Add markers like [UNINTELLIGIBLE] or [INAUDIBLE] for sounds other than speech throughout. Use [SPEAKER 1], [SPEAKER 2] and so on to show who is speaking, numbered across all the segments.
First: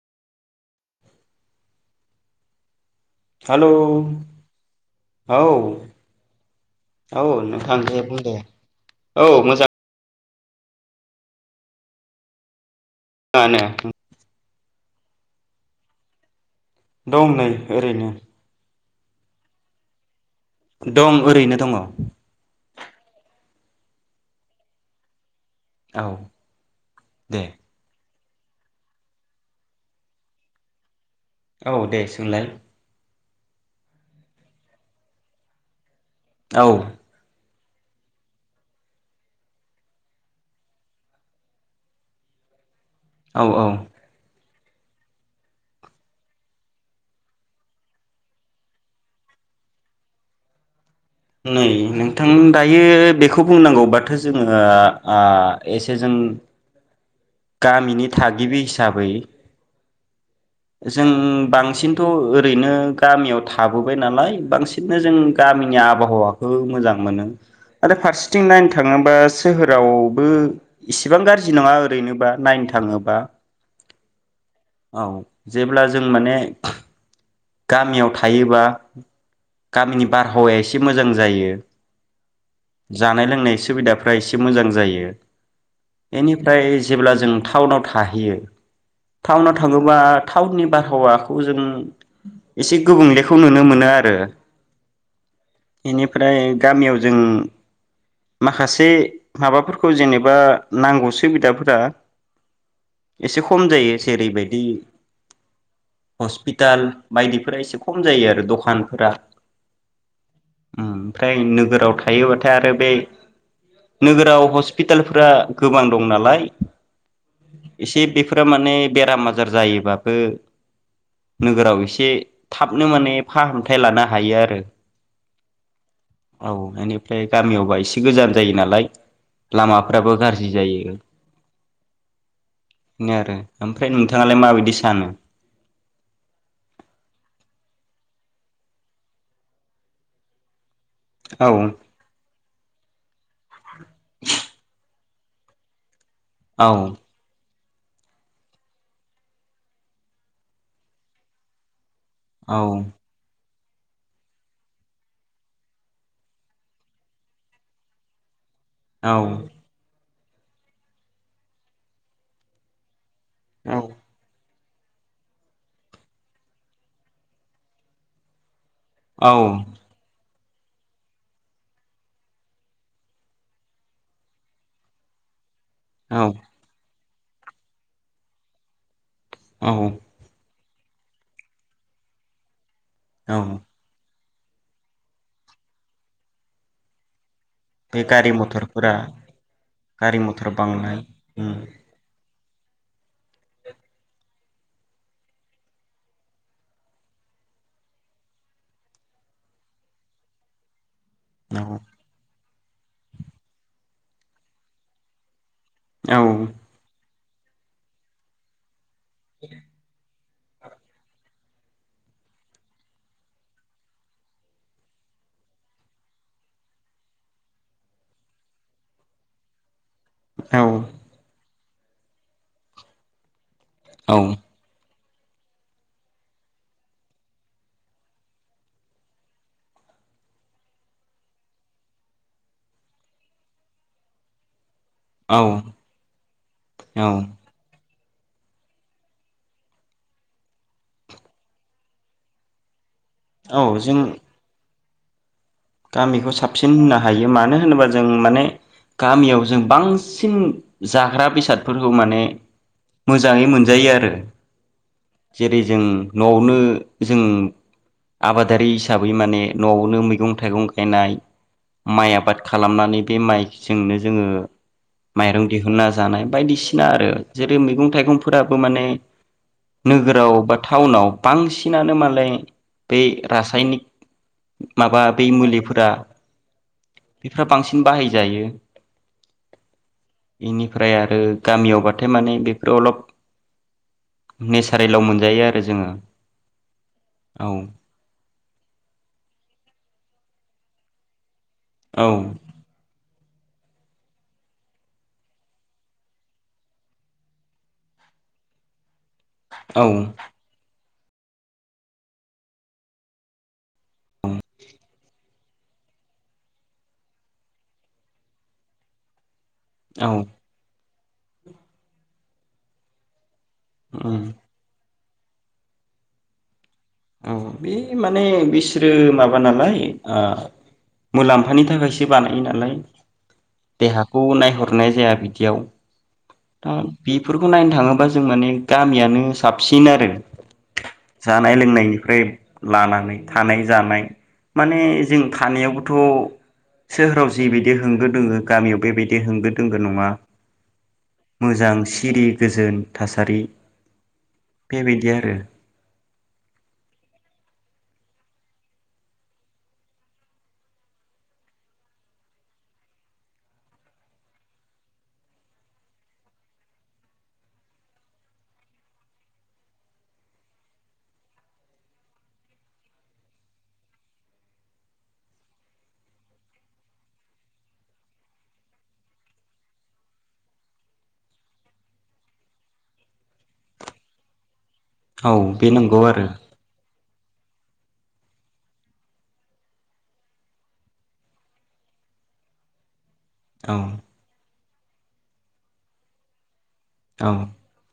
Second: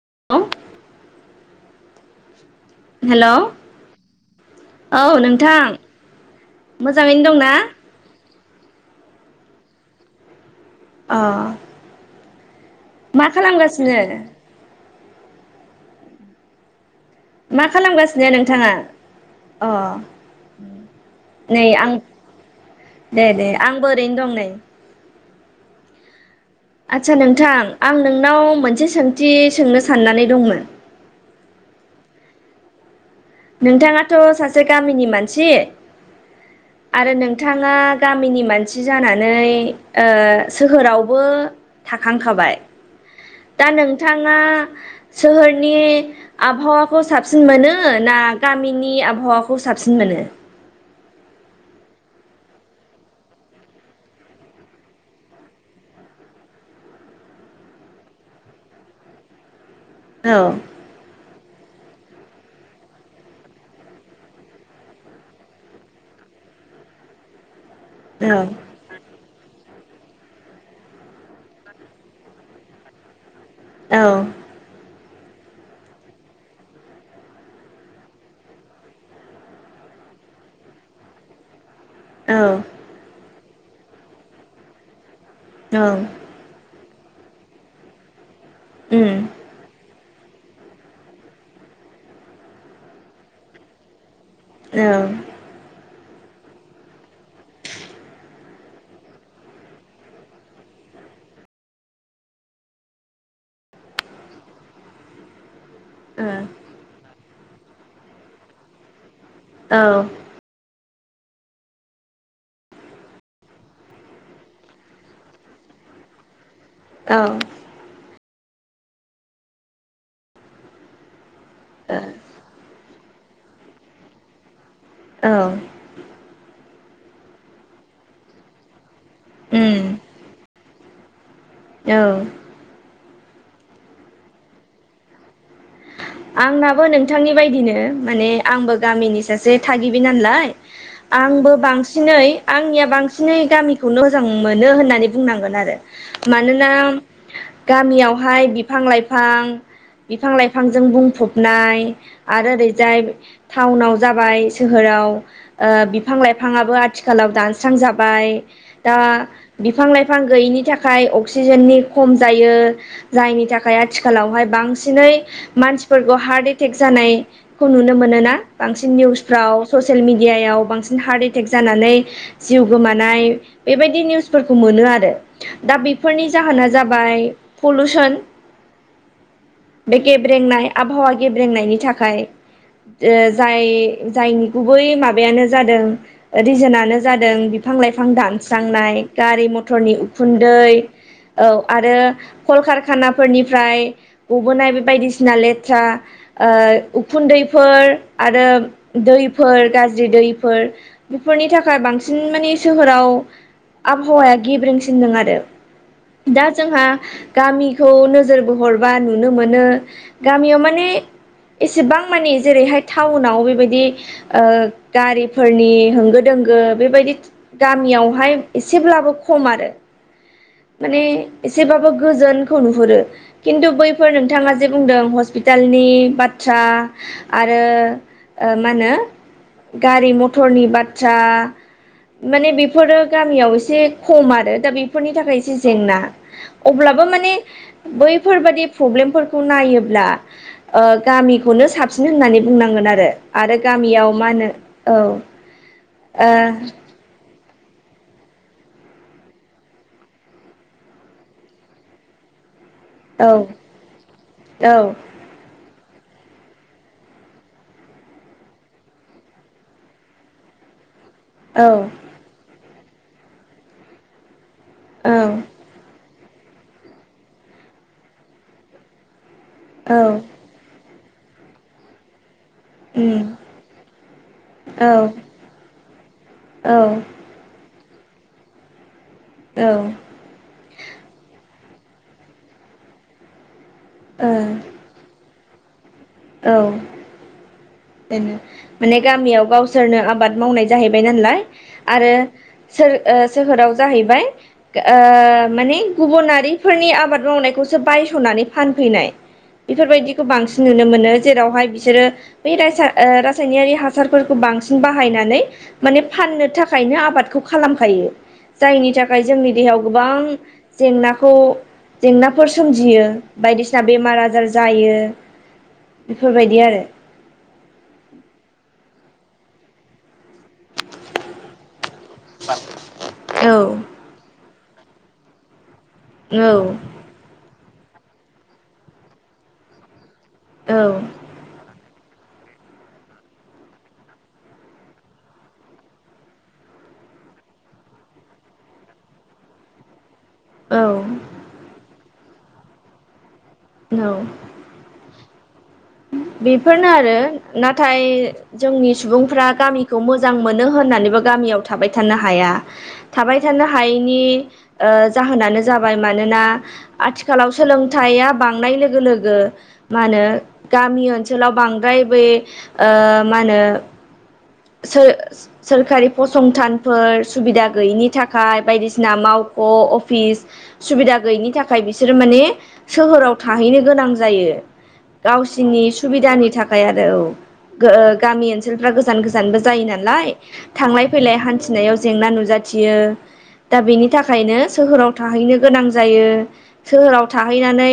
[SPEAKER 1] [UNINTELLIGIBLE]
[SPEAKER 2] Hello औ
[SPEAKER 1] मोजाङैनो
[SPEAKER 2] औ
[SPEAKER 1] दंना
[SPEAKER 2] नोंथां दे बुं दे। औ मोजां।
[SPEAKER 1] अ मा
[SPEAKER 2] मोजाङानो
[SPEAKER 1] खालामगासिनो?
[SPEAKER 2] दं नै
[SPEAKER 1] मा
[SPEAKER 2] ओरैनो
[SPEAKER 1] खालामगासिनो नोंथाङा? अ
[SPEAKER 2] दं ओरैनो
[SPEAKER 1] नै
[SPEAKER 2] दङ।
[SPEAKER 1] आं दे दे आंबो ओरैनो दं नै।
[SPEAKER 2] औ
[SPEAKER 1] आच्छा नोंथां आं नोंनाव मोनसे सोंथि सोंनो साननानै दंमोन।
[SPEAKER 2] औ दे सोंलाय।
[SPEAKER 1] नोंथाङाथ' सासे गामिनि मानसि।
[SPEAKER 2] औ
[SPEAKER 1] आरो नोंथाङा गामिनि मानसि जानानै ओ सोहोरावबो थाखां खाबाय।
[SPEAKER 2] औ
[SPEAKER 1] दा
[SPEAKER 2] औ
[SPEAKER 1] नोंथाङा सोहोरनि आबहावाखौ साबसिन मोनो ना गामिनि आबहावाखौ साबसिन मोनो?
[SPEAKER 2] नै नोंथां दायो बेखौ बुंनांगौबाथो जोङो ओ एसे जों गामिनि थागिबि हिसाबै
[SPEAKER 1] औ
[SPEAKER 2] जों बांसिनथ' ओरैनो गामियाव थाबोबाय नालाय बांसिननो जों गामिनि आबहावाखौ मोजां मोनो। आरो
[SPEAKER 1] औ
[SPEAKER 2] फारसेथिं नायनो थाङोबा सोहो रावबो इसिबां गाज्रि नङा ओरैनोबा नायनो थाङोबा।
[SPEAKER 1] औ
[SPEAKER 2] औ जेब्ला जों माने गामियाव थायोबा गामिनि बारहावाया एसे मोजां जायो।
[SPEAKER 1] औ
[SPEAKER 2] जानाय लोंनाय सुबिदाफ्रा एसे मोजां जायो
[SPEAKER 1] औ
[SPEAKER 2] एनिफ्राय जेब्ला जों टाउनाव थाहैयो
[SPEAKER 1] उम
[SPEAKER 2] टाउनाव थाङोबा टाउननि बारहावाखौ जों एसे गुबुंलेखौ नुनो मोनो आरो
[SPEAKER 1] औ
[SPEAKER 2] निफ्राय गामियाव जों माखासे माबाफोरखौ जेनेबा नांगौ सुबिदाफोरा एसे खम जायो जेरैबायदि
[SPEAKER 1] औ
[SPEAKER 2] हस्पिटाल बायदिफोरा एसे खम जायो आरो दखानफोरा
[SPEAKER 1] औ
[SPEAKER 2] उम ओमफ्राय नोगोराव थायोबाथाय आरो बे नोगोराव हस्पिटालफोरा गोबां दं नालाय
[SPEAKER 1] औ
[SPEAKER 2] बेफोर माने बेराम आजार जायोबाबो नोगोराव ए थाबनो माने फाहामथाय लानो हायो आरो
[SPEAKER 1] औ
[SPEAKER 2] औ बेनिफ्राय गामियावबा एसे गोजान जायो नालाय
[SPEAKER 1] उम
[SPEAKER 2] लामाफ्राबो गाज्रि जायो
[SPEAKER 1] औ
[SPEAKER 2] नो आरो ओमफ्राय नोंथाङालाय माबायदि सानो
[SPEAKER 1] आंनाबो नोंथांनि बायदिनो माने आंबो गामिनि सासे थागिबि नालाय आंबो
[SPEAKER 2] औ-औ-औ-औ-औ-औ-औ-औ
[SPEAKER 1] बांसिनै आंनिया बांसिनै गामिखौ मोजां मोनो होननानै बुंनांगोन आरो मानोना गामियावहाय बिफां लाइफां बिफां लाइ फांजों बुंफबनाय आरो ओरैजाय टाउनाव जाबाय सोहोराव ओ बिफां लाइफाङाबो आथिखालाव दानस्रांजाबाय दा बिफां लाइ फां गैयिनि थाखाय अक्सिजेननि खम जायो जायनि थाखाय आथिखालावहाय बांस सिनै मानसिफोरखौ हार्ट एटेक जानायखौ नुनो मोनो ना बांसिन निउसफ्राव ससियेल मि डियायाव बांसिन हार्ट एटेक जानानै जिउ गोमानाय बेबायदि निउसफोरखौ मोनो आरो दा बेफोरनि जाहोना जाब जाबाय पलुसन
[SPEAKER 2] औ
[SPEAKER 1] नाय आबहावा गेब्रेंनायनि थाखाय ओ जाय जायनि गुबै माबायानो जादों रिजोनानो जादों बिफां
[SPEAKER 2] बे
[SPEAKER 1] लाइफां
[SPEAKER 2] गारि मथरफोरा
[SPEAKER 1] दानस्रांनाय गारि मथरनि
[SPEAKER 2] गारि मथर
[SPEAKER 1] उखुन्दै
[SPEAKER 2] बांनाय
[SPEAKER 1] औ आरो कलकारखानाफोरनिफ्राय गबोनाय बे बदिस सिना लेथ्रा ओ उखुन्दैफोर आरो दैफोर गाज्रि दैफोर बेफोरनि थाखाय बांसिन माने सोहोराव आबहावाया गेब्रेंसिनदों आरो दा जोंहा गामिखौ नोजोर बोहोर बा नुनो मोनो गामियाव माने एसेबां माने जेरैहाय टाउनाव बेबायदि गारिफोरनि होंगो दोंगो बेबायदि गामियावहाय एसेब्लाबो खमआरो माने एसेबाबो गोजोनखौ नुहुरो खिन्थु बैफोर
[SPEAKER 2] औ-औ-औ-औ-औ-औ
[SPEAKER 1] नोंथाङा जे बुंदों हस्पिटालनि बाथ्रा आरो ओ माहोनो गारि मथरनि बाथ्रा माने बेफोरो गामियाव एसे खम आरो दा बेफोरनि जि जेंना अब्लाबो माने बैफोरबादि प्रब्लेमफोरखौ नायोब्ला ओ गामिखौनो साबसिन होननानै बुंनांगोन आरो आरो
[SPEAKER 2] जों
[SPEAKER 1] गामियाव मा होनो औ
[SPEAKER 2] गामिखौ साबसिन होनो हायो मानो मानो होनोबा जों माने गामियाव जों बांसिन जाग्रा बेसादफोरखौ माने
[SPEAKER 1] ओ औ
[SPEAKER 2] मोजाङै मोनजायो आरो
[SPEAKER 1] औ
[SPEAKER 2] जेरै जों नआवनो जों आबादारि हिसाबै माने नआवनो मैगं थाइगं गायनाय
[SPEAKER 1] औ
[SPEAKER 2] माइ आबाद खालामनानै नै से माइजोंनो जोंङो माइरं दिहुनना जानाय बायदिसिना आरो जेरै मैगं थाइगंफोराबो माने
[SPEAKER 1] औ
[SPEAKER 2] नोगोराव बा टाउनाव बांसिनानो मालाय बै
[SPEAKER 1] उम
[SPEAKER 2] रासायनिक
[SPEAKER 1] औ
[SPEAKER 2] माबा बै मुलिफोरा
[SPEAKER 1] औ
[SPEAKER 2] बेफ्रा बांसिन बाहायजायो।
[SPEAKER 1] औ
[SPEAKER 2] बेनिफ्राय आरो गामियावबाथाय माने बेफोराव अलप नेचारेलाव मोनजायो आरो जोंङो
[SPEAKER 1] औ बेनो माने गामियाव गावसोरनो आबाद मावनाय जाहैबाय नालाय
[SPEAKER 2] औ
[SPEAKER 1] आरो सोर ओ सोहोराव जाहैबाय गो माने गुबुनारिफोरनि आबाद मावनायखौसो बायस'नानै फानफैनाय
[SPEAKER 2] औ
[SPEAKER 1] बेफोरबायदिखौ बांसिन नु नो जेरावहाय बिसोरो बै रासा ओ रासायनारि हासारफोरखौ बांसिन बाहायनानै मानि फाननो थाखायनो आबादखौ खालामखायो जायनि थाखाय जोंनि देहायाव गोबां
[SPEAKER 2] औ
[SPEAKER 1] जेंनाखौ जेंनाफोर सोमजियो। बायदिसिना बेमार
[SPEAKER 2] उम
[SPEAKER 1] आजार जायो। बेफोरबायदि आरो
[SPEAKER 2] औ बे माने बिसोरो माबा नालाय ओ मुलाम मानि थाखाय बानायो नालाय
[SPEAKER 1] औ
[SPEAKER 2] देहाखौ नायहर नाय जाया बिदियाव
[SPEAKER 1] औ
[SPEAKER 2] दा बिफोरखौ नाय थाङोबा जों माने गामियानो साबसिन आरो।
[SPEAKER 1] औ
[SPEAKER 2] जानाय लोंनाय निफ्राय लानानै थानाय जानाय माने जों थानायावबोथ' सोहोराव जिबायदि होंगो दोङो गामियाव बेबायदि होंगो दोंगो नङा।
[SPEAKER 1] औ
[SPEAKER 2] मोजां सिरि गोजोन थासारि।
[SPEAKER 1] औ
[SPEAKER 2] बेबायदि आरो
[SPEAKER 1] बेफोरनो आरो नाथाय जोंनि सुबुंफ्रा गामिखौ मोजां मोनो होननानैबो गामियाव थाबाय थानो हाया थाबाय थानो हायैनि ओ जाहोनानो जाबाय मानोना आथिखालाव सोलोंथाइया बांनाय लोगो लोगो मा होनो गामि ओनसोलाव बांद्राय बेै ओ मा होनो सोर सोरखारि फसंथानफोर सुबिदा गैयिनि थाखाय बायदिसिना मावख' अफिस सुबिदा गैयिनि थाखाय बिसोरो माने सोहोराव थाहैनो गोनां जायो।
[SPEAKER 2] औ बे
[SPEAKER 1] गावसिनि
[SPEAKER 2] नंगौ आरो
[SPEAKER 1] सुबिदानि थाखाय आरो औ। गो गामि ओनसोलफ्रा गोजान गोजा गोजानबो जायो नालाय थांलाय फैलाय हान्थिनायाव जेंना नुजाथियो।
[SPEAKER 2] औ
[SPEAKER 1] दा बेनि थाखायनो सोहोराव थाहैनो गोनां जायो। सोहोराव
[SPEAKER 2] औ
[SPEAKER 1] थाहैनानै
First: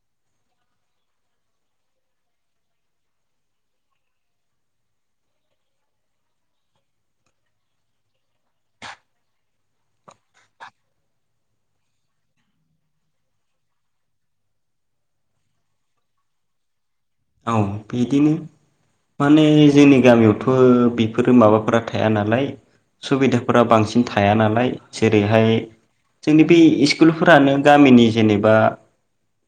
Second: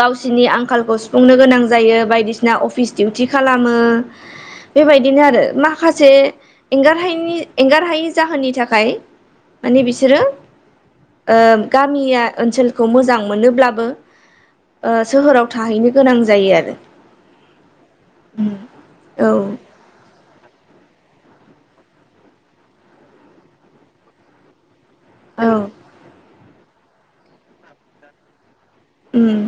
[SPEAKER 1] गावसिनि आंखालखौ सुफुंनो गोनां जायो बायदिसिना अफिस दिउटि खालामो बेबायदि बिदिनो आरो माखासे एंगारहायिनि एंगारहायै जाहोननि थाखाय माने बिसोरो ओ गामिया ओनसोलखौ मोजां मोनोब्लाबो सोहोराव थाहैनो गोनां जायो आरो।
[SPEAKER 2] औ बिदिनो
[SPEAKER 1] औ
[SPEAKER 2] माने जोंनि गामियाव बो बेफोरो माबाफोरा थाया नालाय सुबिदाफोरा बांसिन थाया नालाय
[SPEAKER 1] औ
[SPEAKER 2] जेरैहाय जोंनि बे इस्कुलफोरानो गामिनि जेनेबा
[SPEAKER 1] उम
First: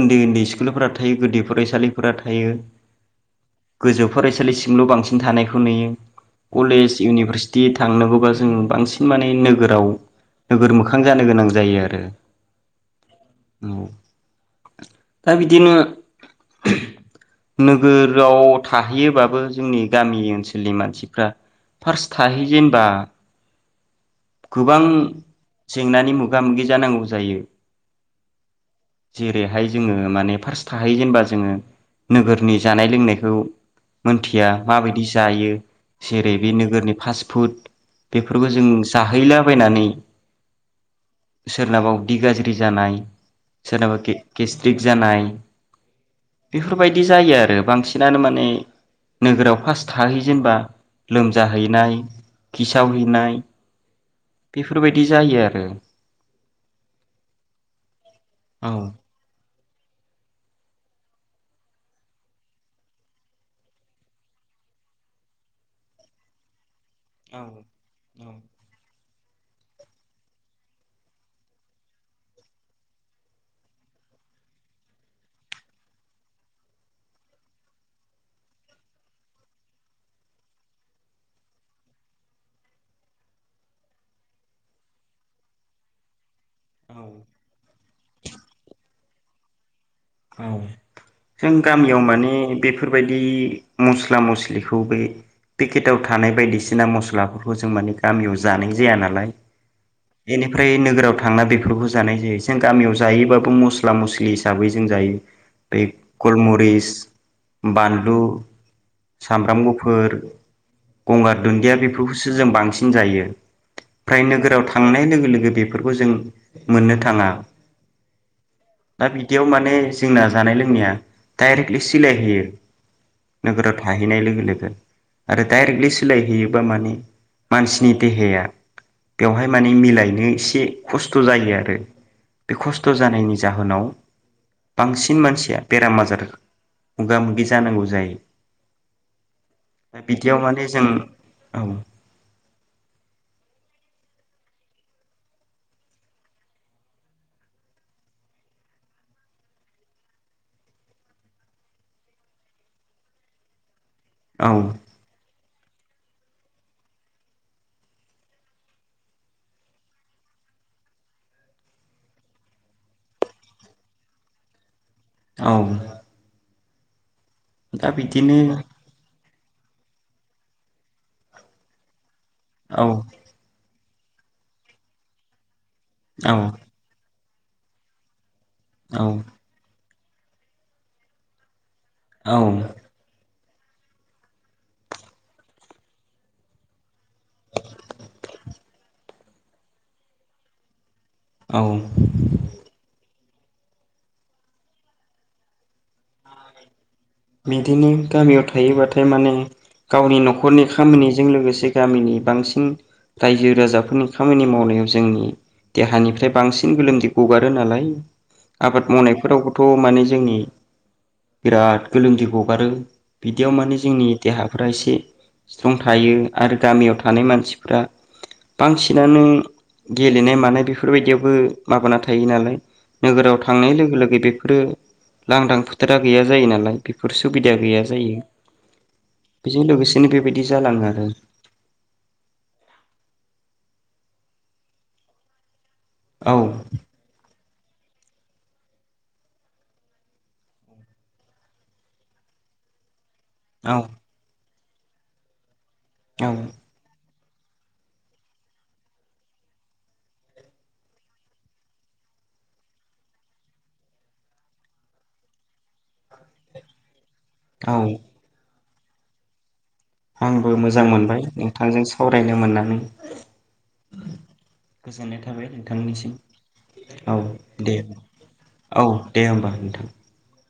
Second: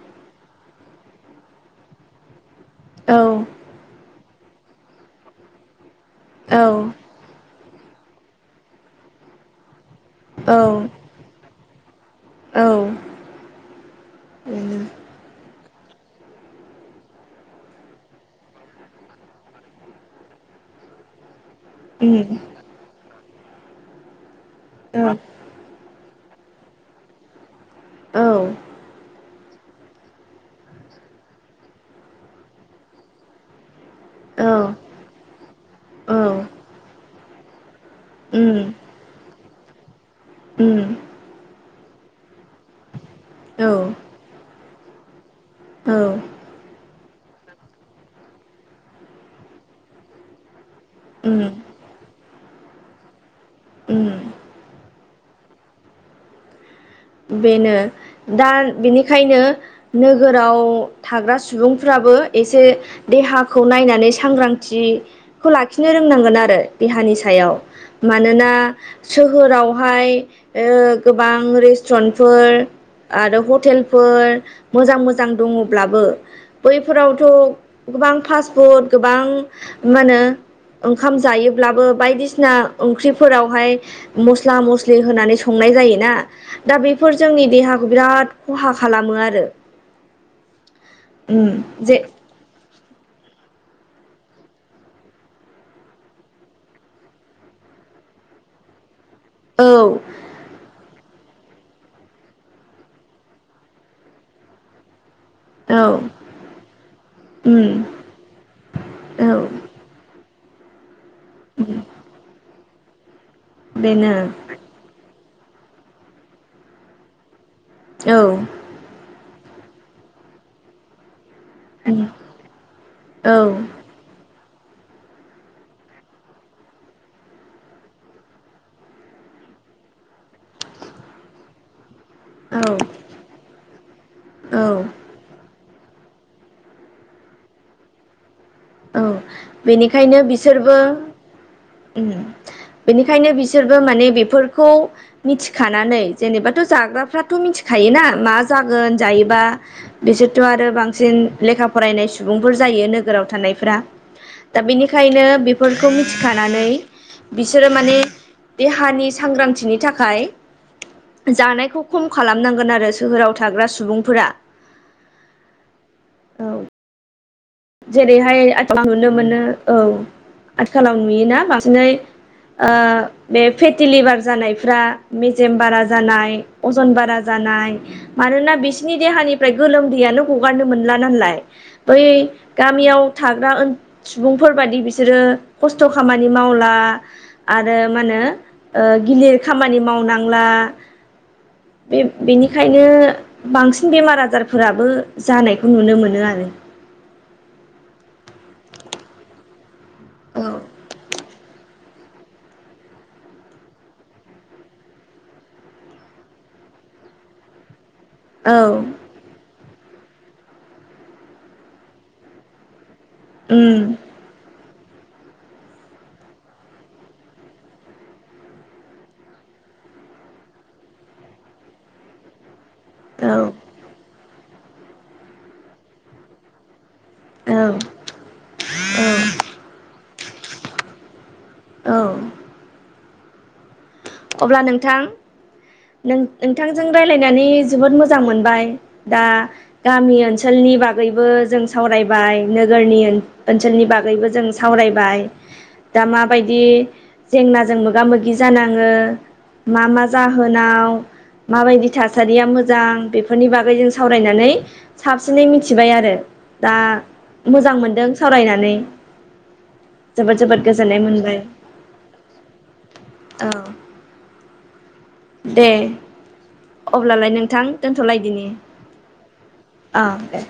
[SPEAKER 2] उन्दै उन्दै सिक स्कुलफोरा थायो गोदि फरायसालि फोरा थायो
[SPEAKER 1] औ
[SPEAKER 2] फरायसालिसिमल बांसिन थानायखौ नुयो।
[SPEAKER 1] औ
[SPEAKER 2] कलेज इउनिभारसिट बिदि थांनांगौबा जों बांसिन माने नोगोराव
[SPEAKER 1] औ
[SPEAKER 2] नोगोर मोखां जानो गोनां जा जायो आरो। औ
[SPEAKER 1] बेनो
[SPEAKER 2] दा बिदिनो [INAUDIBLE] नोगोराव थाहैयोबाबो जोंनि गामि ओनसोलनि मानसिफ्रा
[SPEAKER 1] उम
[SPEAKER 2] फार्स्ट थाहै जेनबा गोबां
[SPEAKER 1] औ
[SPEAKER 2] जेंनानि मो गा मोगि जानांगौ जायो।
[SPEAKER 1] औ
[SPEAKER 2] जेरैहाय जोङो माने फार्स्ट थाहै जेनबा जोङो नोगोरनि जानाय लोंनायखौ
[SPEAKER 1] औ
[SPEAKER 2] मोनथिया माबायदि जायो
[SPEAKER 1] औ
[SPEAKER 2] जेरै बे नोगोरनि फास फुट बेफोरखौ
[SPEAKER 1] उम
[SPEAKER 2] जों जाहैला बायनानै
[SPEAKER 1] उम
[SPEAKER 2] सोरनबा उदि गाज्रि जानाय
[SPEAKER 1] औ
[SPEAKER 2] सोरनाबा गे-गेस टिक जानाय
[SPEAKER 1] औ
[SPEAKER 2] बेफोरबायदि जायो आरो बांसिनानो माने नोगोराव फार्स्ट थाहै जेनबा
[SPEAKER 1] उम
[SPEAKER 2] लोमजाहैनाय खिसावहैनाय
[SPEAKER 1] उम
[SPEAKER 2] बेफोरबाय बिदि जायो आरो
[SPEAKER 1] बेनो दा
[SPEAKER 2] औ
[SPEAKER 1] बिनिखायनो नोगोराव थाग्रा सुबुंफ्राबो एसे देहाखौ नायनानै सांग्रांथिखौ लाखिनो रोंनांगोन आरो देहानि
[SPEAKER 2] औ
[SPEAKER 1] सायाव मानोना
[SPEAKER 2] औ
[SPEAKER 1] सोहोरावहाय ओ गोबां रेस स्टुरेन्टफोर आरो हटेलफोर मोजां मोजां दङब्लाबो बैफोरावथ' गोबां फास फुट गोबां मा होनो ओंखाम जायोब्लाबो बायदिसिना ओंख्रिफोरावहाय मस्ला मस्लि होनानै संनाय जायोना दा बेफोर जोंनि देहाखौ बिराद खहा खालामो आरो
[SPEAKER 2] औ जों
[SPEAKER 1] उम जे
[SPEAKER 2] गामियाव माने बे फोरबायदि मस्ला मस्लिखौ बे पेकेटाव थानाय बायदिसिना मस्लाफोरखौ जों माने गामियाव जानाय जाया नालाय
[SPEAKER 1] औ
[SPEAKER 2] बेनिफ्राय नोगोराव था थांना बेफोरखौ जानाय जायो जों गामियाव जायोबाबो मस्ला मस्लि हिसाबै जों जायो
[SPEAKER 1] औ
[SPEAKER 2] बे गलमरिस
[SPEAKER 1] उम
[SPEAKER 2] बानलु
[SPEAKER 1] औ
[SPEAKER 2] सामब्राम गुफुर गंगार दुन्दिया बेफोरखौसो जों बांसिन सिन जायो।
[SPEAKER 1] बेनो
[SPEAKER 2] फ्राय नोगोराव थांनाय लोगो लोगो बेफोरखौ जों मोननो थाङा।
[SPEAKER 1] औ।
[SPEAKER 2] दियाव माने जोंना जानाय लोंनाया डाइरेक्टलि
[SPEAKER 1] उम
[SPEAKER 2] सिलाय होयो नोगोराव
[SPEAKER 1] औ
[SPEAKER 2] थाहैनाय लोगो लोगो आरो डायरेक्टलि सोलायहैयोबा माने मानसिनि देहाया बेवहाय माने मिलायनो एसे खस्थ' जायो आरो। बे
[SPEAKER 1] औ
[SPEAKER 2] खस्थ' जानायनि जाहोनाव
[SPEAKER 1] औ
[SPEAKER 2] बांसिन मानसि बेराम आजार मोगा मोगि जानांगौ जायो।
[SPEAKER 1] औ
[SPEAKER 2] दा
[SPEAKER 1] बेनिखायनो
[SPEAKER 2] बिदियाव माने
[SPEAKER 1] बिसोरबो
[SPEAKER 2] जों औ
[SPEAKER 1] बेनिखायनो बिसोरबो माने बेफोखौ मिथिखानानै जेनेबाथ' जाग्राफाथ' मिथिखायोना मा जागोन जायोबा बिसोरथ' आरो बांसिन लेखा फरायनाय सुबुंफोर जायो नोगोराव थानाय फ्रा।
[SPEAKER 2] औ
[SPEAKER 1] दा बेनिखायनो बेफोर बेखौ मिथिखानानै बिसोरो माने देहानि सांग्रांथिनि थाखाय जानायखौ खम खालामनांगोन आरो सोहोराव थाग्रा सुबुंफोरा।
[SPEAKER 2] औ।
[SPEAKER 1] औ।
[SPEAKER 2] दा
[SPEAKER 1] जेरैहाय
[SPEAKER 2] बिदिनो
[SPEAKER 1] आथिखालाव नुनो मोनो औ आथिखालाव नुयोना बांसिनै ओ
[SPEAKER 2] औ
[SPEAKER 1] बे दिलिभार जानायफ्रा मेजेम बारा जानाय
[SPEAKER 2] औ
[SPEAKER 1] अजन बारा जानाय मानोना बिसिनि
[SPEAKER 2] औ
[SPEAKER 1] देहानिफ्राय गोलोम दैयानो हगारनो मोनला नाललाय बै
[SPEAKER 2] औ
[SPEAKER 1] गामियाव थाग्रा दा ओ सुबुंफोरबादि बिसोरो खस्थ' खामानि मावला आरो मा होनो ओ गिलिर खामानि मावनांला
[SPEAKER 2] औ
[SPEAKER 1] बे बेनिखायनो बांसिन बेमार आजारफोराबो जानायखौ नुनो मोनो आरो।
[SPEAKER 2] बिदिनो गामियाव थायोबाथाय माने गावनि
[SPEAKER 1] औ
[SPEAKER 2] नखरनि खामानि जों लोगोसे गामिनि बांसिन रायजो राजाफोरनि खामानि मावनायाव जोंनि देहानिफ्राय बांसिन गोलोमदै गगारो नालाय। आबाद
[SPEAKER 1] औ
[SPEAKER 2] मावनायफोरावबोथ' माने जोंनि बिराद गोलोमदै गगारो। बिदियाव माने
[SPEAKER 1] उम
[SPEAKER 2] जोंनि देहाफो रा एसे स्ट्रं थायो। आरो गामियाव थानाय मानसिफ्रा बांसिनानो गेलेनाय मानाय बेफोरबायदियावबो माबाना थायो नालाय
[SPEAKER 1] औ
[SPEAKER 2] नोगोराव थांनाय लोगो लोगो बे रो लांदां फोथारा गैया जायो नालाय बेफोर सुबिदा गैया
[SPEAKER 1] औ
[SPEAKER 2] जायो। बेजों लोगोसेनो बेबाय दि जालाङो आरो।
[SPEAKER 1] औ। अब्ला नोंथां नों
[SPEAKER 2] औ
[SPEAKER 1] नोंथांजों रायलायनानै जोबोद मोजां मोनबाय। दा गामि ओनसोलनि बागैबो जों सावरायबाय नोगोरनि
[SPEAKER 2] औ
[SPEAKER 1] ओनसोलनि बागैबो जों सावरायबाय। दा
[SPEAKER 2] औ
[SPEAKER 1] माबायदि जेंनाजों मोगा मोगि जाना ङो मा मा जाहोनाव माबायदि थासारिया मोजां बेफोरनि बागै जों सावरायनानै साबसिनै मिथिबाय आरो। दा
[SPEAKER 2] औ
[SPEAKER 1] मोजां मोनदों सावरायनानै। जोबोद
[SPEAKER 2] आंबो
[SPEAKER 1] जोबोद
[SPEAKER 2] मोजां
[SPEAKER 1] गोजोननाय
[SPEAKER 2] मोनबाय नोंथांजों सावरायनो मोननानै।
[SPEAKER 1] औ।
[SPEAKER 2] गोजोननाय थाबाय
[SPEAKER 1] दे
[SPEAKER 2] नोंथांनिसिम। औ
[SPEAKER 1] अब्लालाय नोंथां
[SPEAKER 2] दे
[SPEAKER 1] दोनथ'लायदिनि
[SPEAKER 2] औ दे होमबा नोंथां।
[SPEAKER 1] औ दे